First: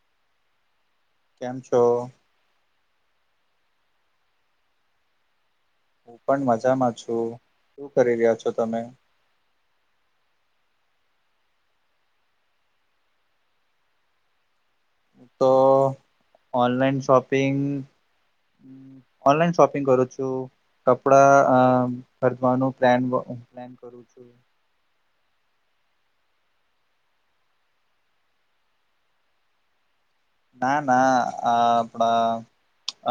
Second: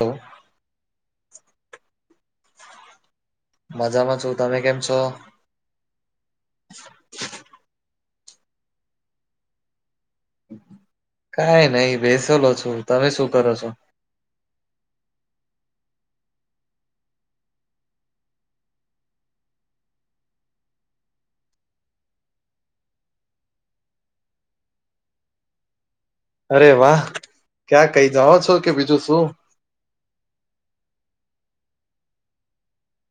Hello કેમ છો? મજામાં છું. તમે કેમ છો? હું પણ મજામાં છું. શું કરી રહ્યા છો તમે? કાઈ નહી બેસલો છુ. તમે શું કરો છો? તો ઓનલાઈન શોપિંગ અમ ઓનલાઈન શોપિંગ કરું છું. કપડા અ ભરવાનું પ્લેન પ્લાન કરું છું. અરે વાહ! ક્યાં કઈ જાઓ છો કે બીજું શું? ના ના આ આપડા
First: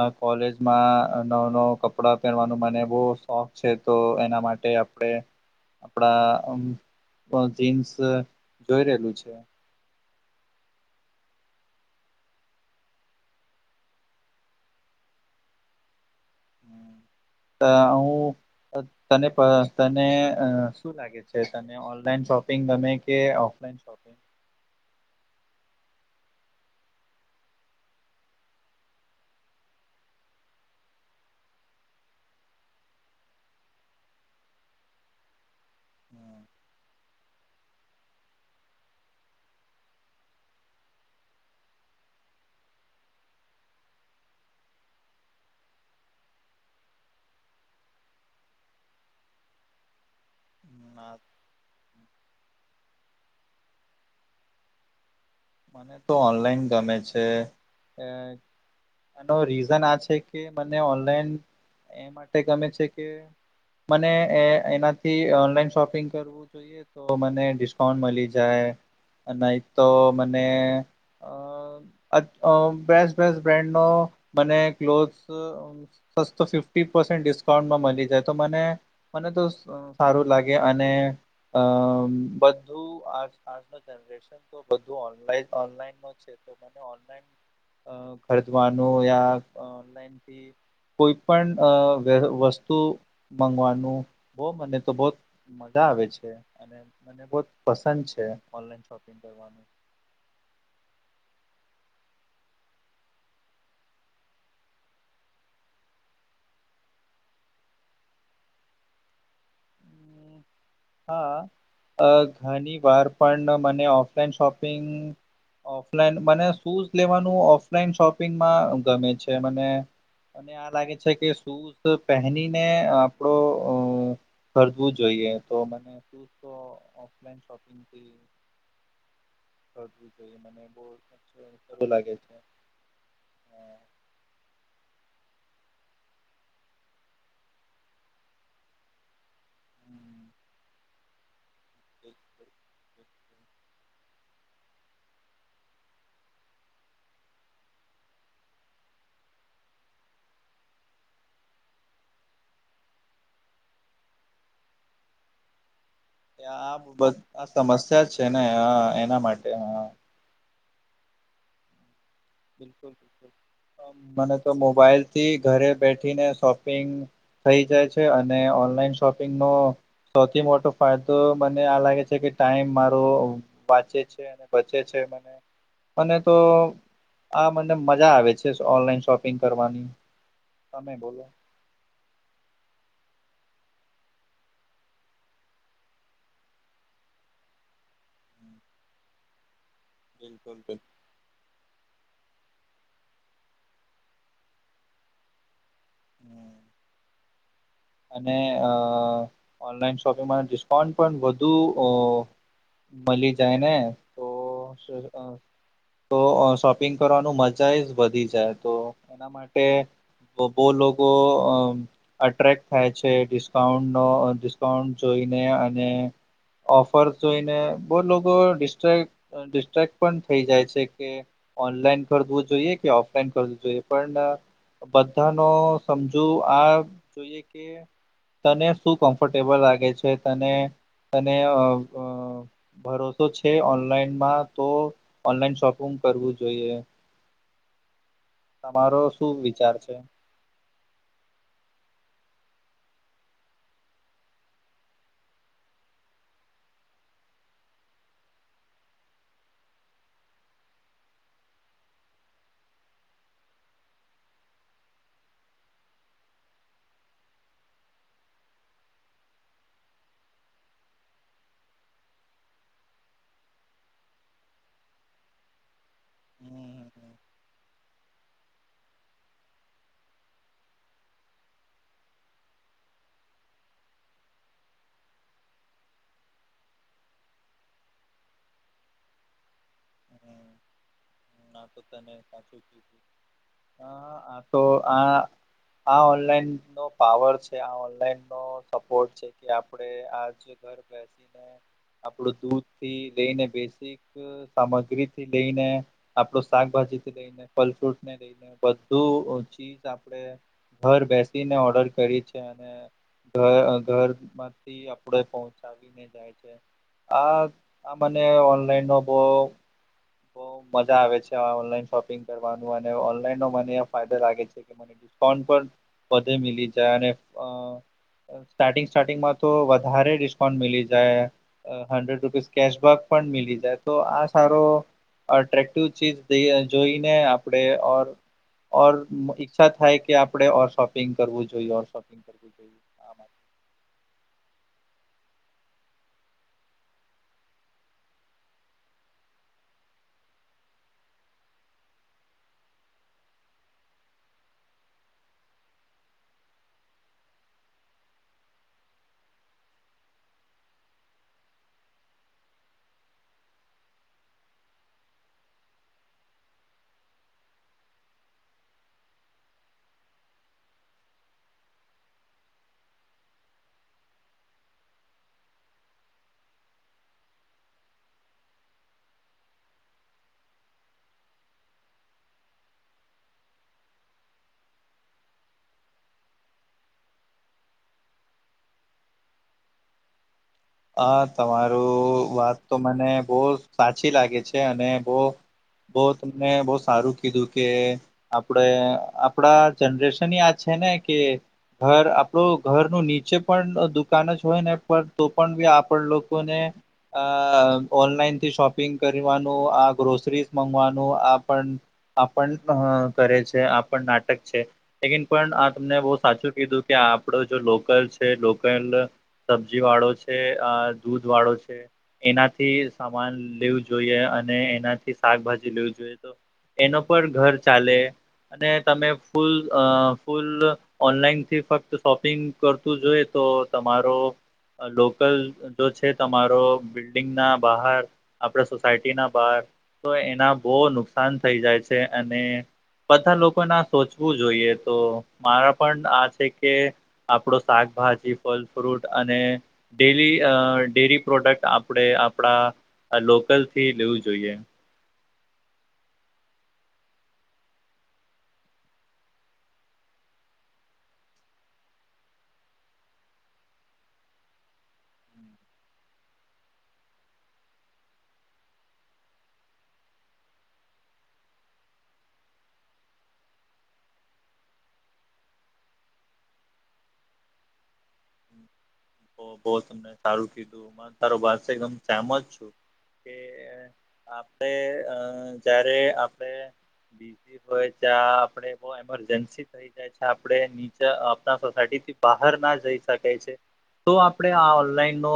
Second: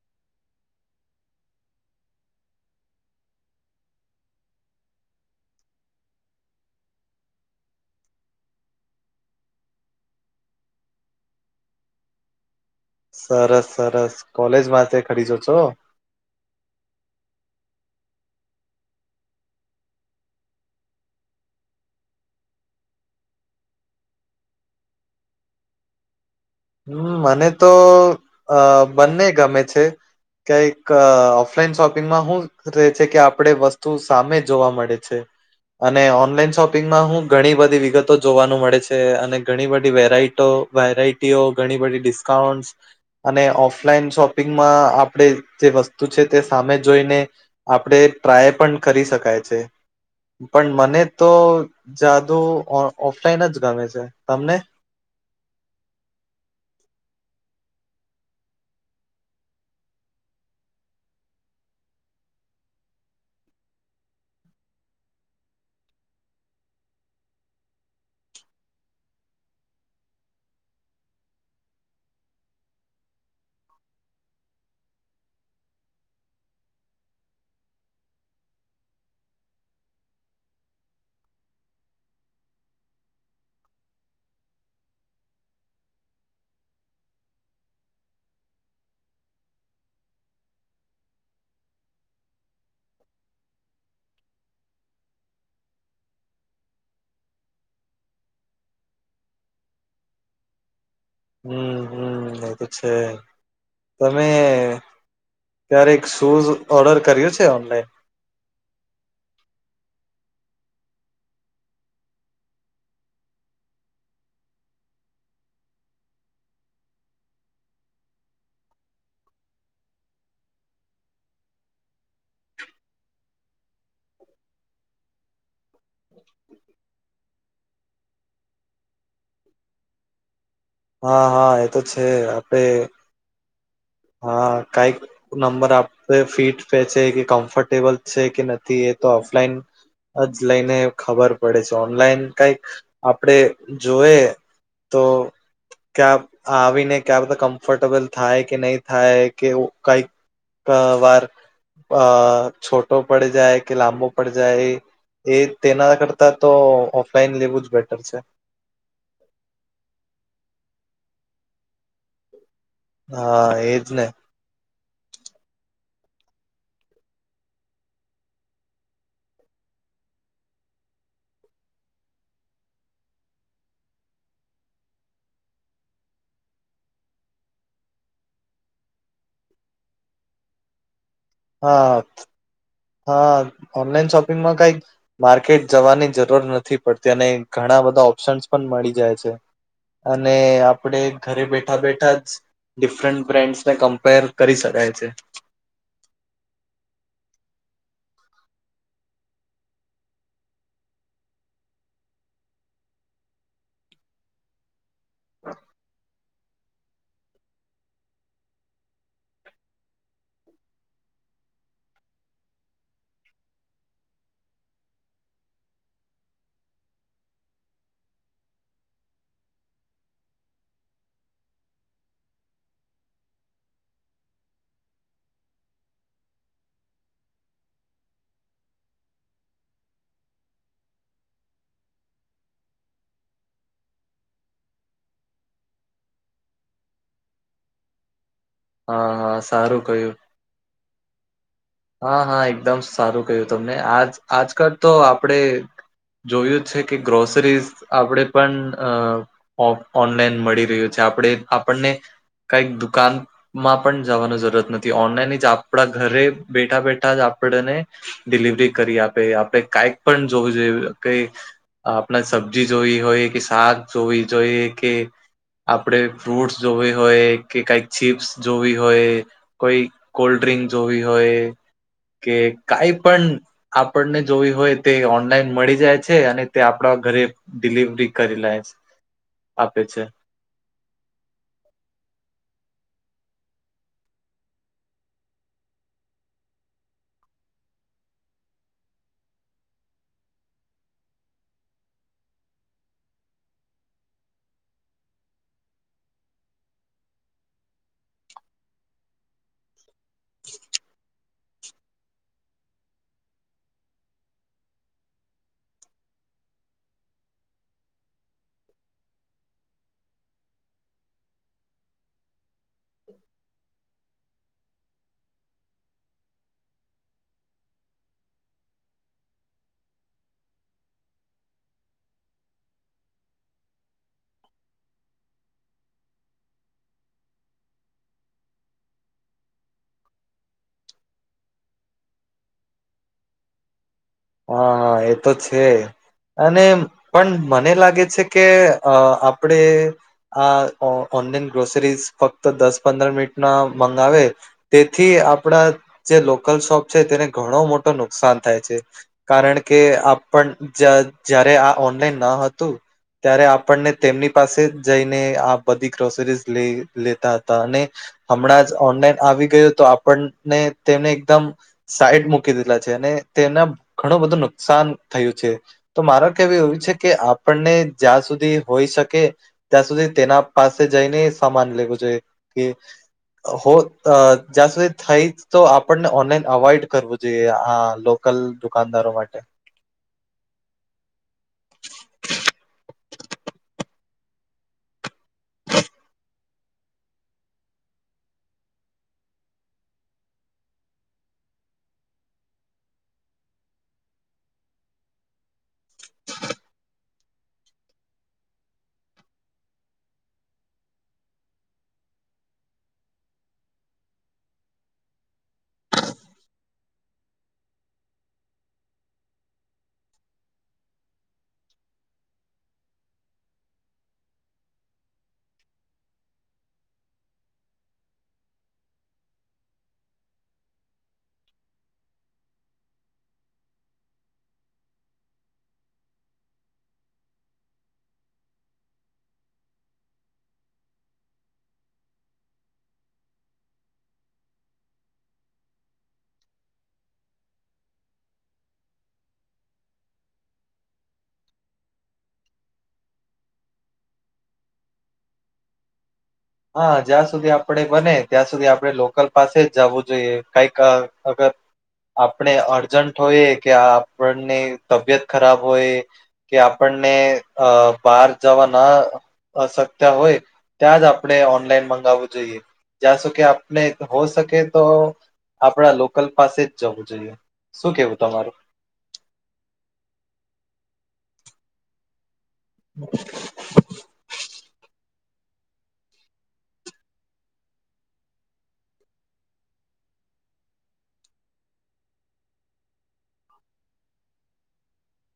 અ કોલેજમાં નવ નવ કપડા પહેરવાનું મને બહુ શોખ છે તો એના માટે આપ આપણે આપડા અમ જીન્સ જોઈ રહેલું છે. સરસ સરસ કોલેજ માંથે ખરીજો છો? અ હું તને પણ તને શું લાગે છે તને ઓનલાઈન શોપિંગ ગમે કે ઓફલાઈન શોપ હમ મને તો અ બંને ગમે છે. કંઈક ઓફલાઈન શોપિંગમાં હું રે કે આપડે વસ્તુ સામે જોવા મળે છે. અને ઓનલાઈન શોપિંગમાં હું ઘણી બધી વિગતો જોવાનું મળે છે. અને ઘણી બધી વેરાઈટો વેરાઈ ટીઓ, ઘણી બધી ડિસ્કાઉન્ટ. અને ઓફલાઈન શોપિંગમાં આપણે જે વસ્તુ છે તે સામે જોઈને આપડે ટ્રાય પણ કરી શકાય છે. પણ મને તો જાદુ ઓફ ઓફલાઈન જ ગમે છે. તમને? મને તો ઓનલાઈન ગમે છે. એ એનો રીઝન આ છે કે મને ઓનલાઈન એ માટે ગમે છે કે મને એ એનાથી ઓનલાઈન શોપિંગ કરવું જોઈ એ તો મને ડિસ્કાઉન્ટ મલી જાય. નહી તો મને અ અ બેસ્ટ બેસ્ટ બ્રાન્ડનો મને ક્લોથસ સસ્તો ફિફ્ટી પર્સેન્ટ ડિસ્કાઉન્ટમાં મલી જાય તો મને મને તો સારું લાગે અને અ બધું આજ આજનો જનરેશન તો બધું ઓનલાઇ ઓનલાઈન નો છે તો મને ઓન ઓનલાઈન અ ખરીદવાનું યા ઓનલાઈન થી કોઈ પણ અ વ વસ્તુ મગવાનું બહુ મને તો બહોત મજા આવે છે. અન ને મને બહોત પસંદ છે ઓનલાઈન શોપિંગ કરવાનું. હમ હમ એ તો છે. તમે ક્યારેક શૂઝ ઓર્ડર કર્યું છે ઓનલાઈન? હા અ ઘણીવાર પણ મને ઓફલાઈન શોપિંગ ઓફલાઈન મને શૂઝ લેવાનું ઓફલાઈન શોપિંગમાં ગમે છે મને. અને આ લાગે છે કે શૂઝ પહેનીને આપડો અ ખરદવું જોઈએ. તો મને સૂઝ તો ઓફલાઈન શોપિંગથી ખરદવું જોઈએ મને. બો હા હા એ તો સારું છે. લાગે આપે હા કાંઈક નંબર આપે ફીટ પે છે કે, કમ્ફર્ટેબલ છે કે નથી એ તો ઓફલાઈન જ લઈને ખબર પડે છે. ઓનલાઈન કાઈક આપડે જોયએ તો ક્યાં આવીને ક્યાં બધા કમ્ફર્ટેબલ થાય કે નહી થાય કે કંઈક અ વાર અ છોટો પડી જાય કે લાંબો પડી જાય એ તેના કર તો આ ઓફલાઈન આ લેવું જ બેટર સમસ્યા છે. ને હા એના માટે હા. બિલકુલ બિલકુલ હા એજ ને મને તો મોબાઈલ થી ઘરે બેઠીને શોપિંગ થઈ જાય છે અને ઓનલાઈન શોપિંગ નો સૌથી મોટો ફાયદો મને આ લાગે છે કે ટાઈમ મારો વાંચે છે. બચે છે મને તો આ મને મજા આવે છે ઓનલાઈન શોપિંગ કરવાની તમે બોલો હા. હા ઓનલાઈન શોપિંગમાં કંઈક માર્કેટ જવાની જરૂર નથી પડતી અને ઘણા બધા ઓપ્શન્સ પણ મળી જાય છે. અને બિલકુલ આપડે ઘરે બેઠા બેઠા જ ડિફરન્ટ બ્રાન્ડસને કમ્પેર કરી શકાય છે. હમ. અને અ ઓનલાઈન શોપિંગમાં ડિસ્કાઉન્ટ પણ વધુ ઓ મળી જાય ને તો તો શોપિં કરવાનું મજા એ જ વધી જાય તો એના માટે બહુ લોકો અટ્રેક્ટ થાય છે ડિસ્કાઉન્ટ નો ડિસ્કાઉન્ટ જોઈને અને ઓફર જોઈને બહુ લોકો ડિસ્ટ્રેક્ટ પણ થઈ જાય છે કે ઓનલાઈન કરવું જોઈએ કે ઓફલાઈન કરવું જોઈએ પણ બધા નો સમજુ આ જોઈએ કે તને શું કમ્ફર્ટેબલ લાગે છે તને તને આ ફ ભરોસો છે ઓનલાઈનમાં તો ઓનલાઈન શોપિંગ કરવું જોઈએ. તમારો હા શું હા વિચાર સારું છે. કહ્યું હા હા એકદમ સારું ક્યું તમને આ આજકાલ તો આપણેે જોયું જ છે કે ગ્રોસરીઝ આપણે પણ અ ઓનલાઈન મળી રહ્યું છે આપણે આપણને કંઈક દુકાનમાં પણ જવાની જરૂરત નથી ઓનલાઈન જ આપણા ઘરે બેઠા બેઠા જ આપડને ડિલિવરી કરી આપે આપણે કંઈક પણ જોવું જોઈએ કઈ આપણે સબ્જી જોવી હોય કે શાક જોવી જોઈએ કે આપડે ફ્રૂટ્સ હમ જોવી હમ હોય કે કઈક ચીપ્સ જોવી હોય. કોઈ કોલ્ડડ્રિંક જોવી હોય કે કંઈ પણ આપણને જોવી હોય તે ઓનલાઈન મળી જાય છે અને તે આપણા ઘરે ડિલિવરી કરી લાય આપે છે. હમ હમ તો તને સાચું કીધુ આ તો આ આ ઓનલાઈન નો પાવર છે આ ઓનલાઈન નો સપોર્ટ છે. કે આપડે આજ ઘર બેઠા આપડું દૂધ થી લઈને બેઝીક સામગ્રીથી લઈને આપડો શાકભાજી થી લઈને ફલ ફ્રૂટ ને લઈને બધું ચીજ આપડણે ઘર બેસીને ઓર્ડર કરી છે અને ઘર ઘરમાં થી આપણે પહોંચાવીને જાય છે આ આ મને ઓનલાઈનનો બહુ બહુ મજા આવે છે ઓનલાઈન શોપિંગ કરવાનું અને ઓનલાઈનનો મને ફાયદો લાગે છે કે ફોન પર વધે મીલી જાય અને સ્ટાર્ટિંગ સ્ટાર્ટિંગમાં તો વધારે ડિસ્કાઉન્ટ મીલી જાય હન્ડ્રેડ રૂપીસ કેશબેક પણ મીલી જાય તો આ સારો અટ્રેક્ટિવ ચીજ જોઈને આપણેે ઓર ઓર ઈચ્છા થાય કે આપડણે ઓર શોપિંગ કરવું જોઈએ ઓર શોપિંગ કરવું જોઈએ. હા હા એ તો છે. અને પણ મને લાગે છે કે અ આપણેે આ ઓનલાઈન ગ્રોસરીઝ ફક્ત દસ પંદર મિનિટ ના મંગાવે તેથી આપણા જે લોકલ શોપ છે તેને ઘણો મોટો નુકસાન થાય છે. કારણ કે આપણ જયારે આ ઓનલાઈન ના હતું ત્યારે આપણને તેમની પાસે જ જઈને આ બધી ગ્રોસરીઝ લ લેતા હતા અને હમણાં જ ઓનલાઈન આવી ગયું તો આપણને તેમને એકદમ સાઈટ મૂકી દીધલા છે અને તેને ઘણું બધું નુકસાન થયું છે. તો માર કેવું એવું છે કે આપણને જ્યાં સુધી હોઈ શકે ત્યાં સુધી તેના પાસે જઈને સમાન લેવું જોઈ કે હો જ્યાં સુધી થઈ તો આપણને ઓનલાઈન અવોઈડ કરવું જોઈએ આ લો કલ દુકાનદારો માટે હા તમારું વાત તો મને બહુ સાચી લાગે છે અને બો બઉ તમને બહુ સારું કીધું કે આપડે આપડા જનરેશન યા છે ને કે ઘર આપડું ઘરનું નીચે પણ દુકાન જ હોય ને પણ તો પણ બી આપણ લોકોને અ ઓનલાઈન થી શોપિંગ કરવાનું આ ગ્રોસરીઝ મગવાનું આ પણ આપણ કરે છે આપણ નાટક છે લેકન પણ આ તમને બહુ સાચું કીધું કે આપડો જો લોકલ છે લોકલ સબ્જી વાળો છે અ દૂધ વાળો છે એનાથી સામાન લેવું જોઈએ અને એનાથી શાકભાજી લેવી જોઈએ તો એનો પણ ઘર ચાલે અને તમે ફૂલ ફૂલ ઓનલાઈન થી ફક્ત શોપિંગ કરતું જોઈએ તો તમારો છે તમારો બિલ્ડિંગ ના બહાર આપડા સોસાયટી ના બહાર તો એના બહુ નુકસાન થઈ જાય છે અને બધા લોકોને સોચવું જોઈએ તો મારા પણ આ છે કે આપડો શાકભાજી ફલ ફ્રુટ અને ડેરી ડેરી પ્રોડક્ટ આપણે આપણા લોકલથી લેવું જોઈએ. હા જ્યાં સુધી આપણે બને ત્યાં સુધી આપણે લોકલ પાસે જ જવું જોઈએ કઈક અગર આપણે અર્જન્ટ હોય કે આપણને તબિયત ખરાબ હોય કે આપણને અ બહાર જવા ના અશક્ય હોય ત્યાં જ આપણે ઓનલાઈન મગાવવું જોઈએ જ્યાં સુકે આપણે હો શકે તો આપણા લોકલ પાસે જ જવું જોઈએ શું કેવું તમારું? તો બહ તમને સારું કીધું સારો ભત છેમ સામજ છું કે આપડે અ જારે આપડે બીઝ હોય ચ્યા આપે બો ઈમરજન્સી થઈ છે આપડે નીચે આપણા સોસાયટી થી બહાર ના જઈ શકાય છે તો આપણે આ ઓનલાઈન નો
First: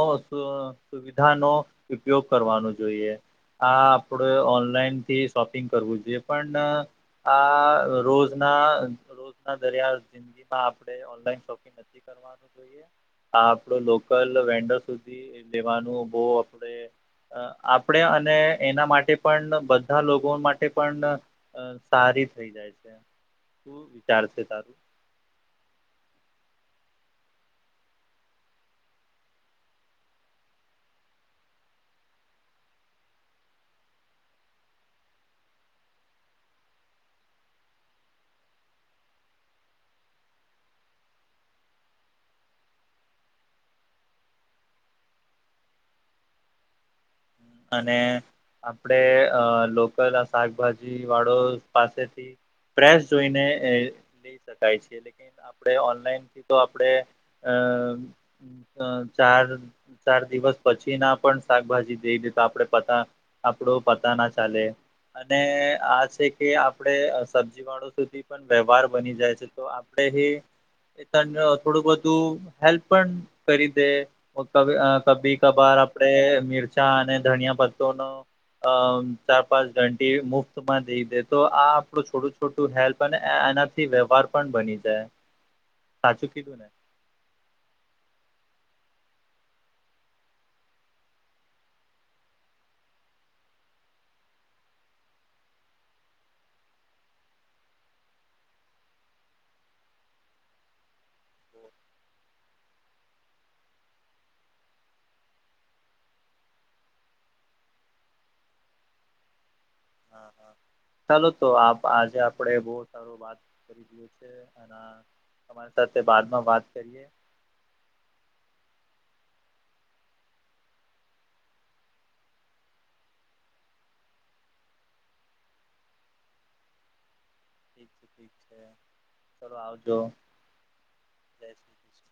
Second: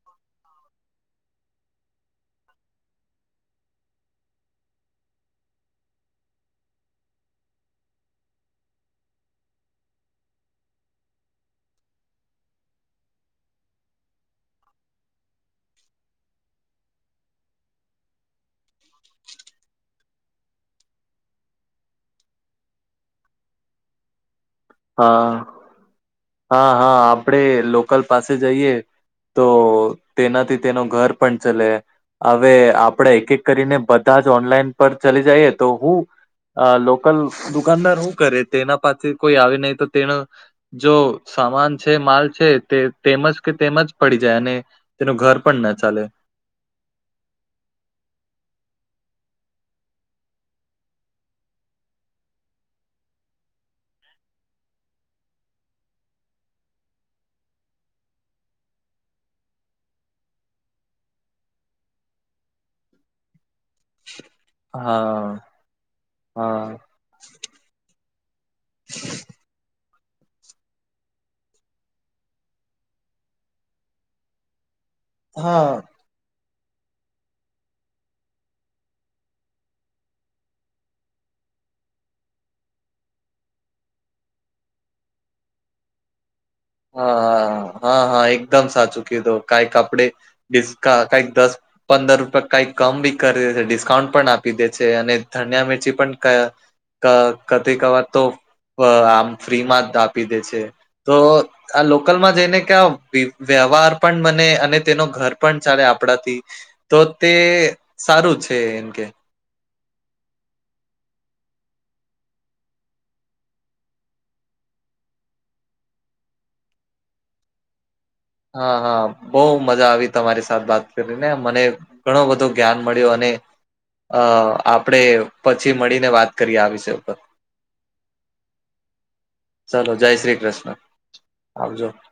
સુવિધાનો ઉપયોગ કરવાનો જોઈએ હા આપડે ઓનલાઈન થી શોપિંગ કરવું જોઈએ પણ આ રોજના રોજના દરિયા જિંદગીમાં આપણે ઓનલાઈન શોપિંગ કરવાનું જોઈએ હા આપડું લોકલ વેન્ડર સુધી લેવાનું બહ આપડે અ આપણેે અને એના માટે પણ બધા લોકો માટે પણ અ સારી થઈ જાય છે શું વિચાર છે તારું? હા હા હા આપડે લોકલ પાસે જઈએ તો તેનાથી તેનો ઘર પણ ચલે. અવે આપડે એક એક કરીને બધા જ ઓનલાઈન પર ચલી જઈએ તો હું અ લોકલ દુકાનદાર હું કરે તેના પાસે કોઈ આવે નય તો તેનો જો સામાન છે, માલ છે તે તેમજ કે તેમજ પડી જાય અને તેનું ઘર પણ ના ચાલે. અને આપડે અ લોકલ આ શાકભાજી વાળો પાસેથી ફેશ જોઈને એ લઈ શકાય છે લેકી આપણે ઓનલાઈન થી તો આપણેે અ અ ચાર ચાર દિવસ પછી ના પણ શાકભાજી કેય દેય તો આપડે પતા આપડો પતા ના ચાલે હા અને આ છે કે હા આપણે સબજી વાળો સુધી પણ વ્યવહાર બની જાય છે તો આપડે હિ એ તને થોડું બધું હેલ્પ પણ કરી દે. વો કભી હા કભાર આપડે મિરચા અને ધનિયાપતો નો અ ચાર પાંચ દડી મુફ્તમાં દઈ દે તો આ આપડું છોડું થોડું હેલ્પ અને એનાથી વ્યવહાર પણ બની જાય સાચું કીધું ને. હા હા હા હા એકદમ સાચું કીધું કાઈક આપડે [unintelligible] કાઇક દસ પંદર રૂપિયા કઈક કમ બી કરી દે ડિસ્કાઉન્ટ પણ આપી દે છે અને ધનિયા મિરચી પણ ક ક કભી કભાર તો આમ ફ્રી માં જ આપી દે છે તો આ લોકલમાં જઈને ક્યા વ્યવહાર પણ બને અને તેનો ઘર પણ ચાલે આપડા થી તો તે સારું છે એમ કે હા હા ચાલો તો આજે આપડે બો સારો વાત કરી દીએ છે. [unintelligible] અને તમારી સાથે બાદમાં વાત કરીએ. હા હા બો મજા આવી તમારી સાથે વાત કરીને મને. ઘણો બધો જ્ઞાન મળ્યું અને અ આપણે પછી મળીને વાત કરીએ આ વિષય ઉપર ઠીક છે ઠીક છે ચલો જય શ્રી કૃષ્ણ જય શ્રી આવજો. કૃષ્ણ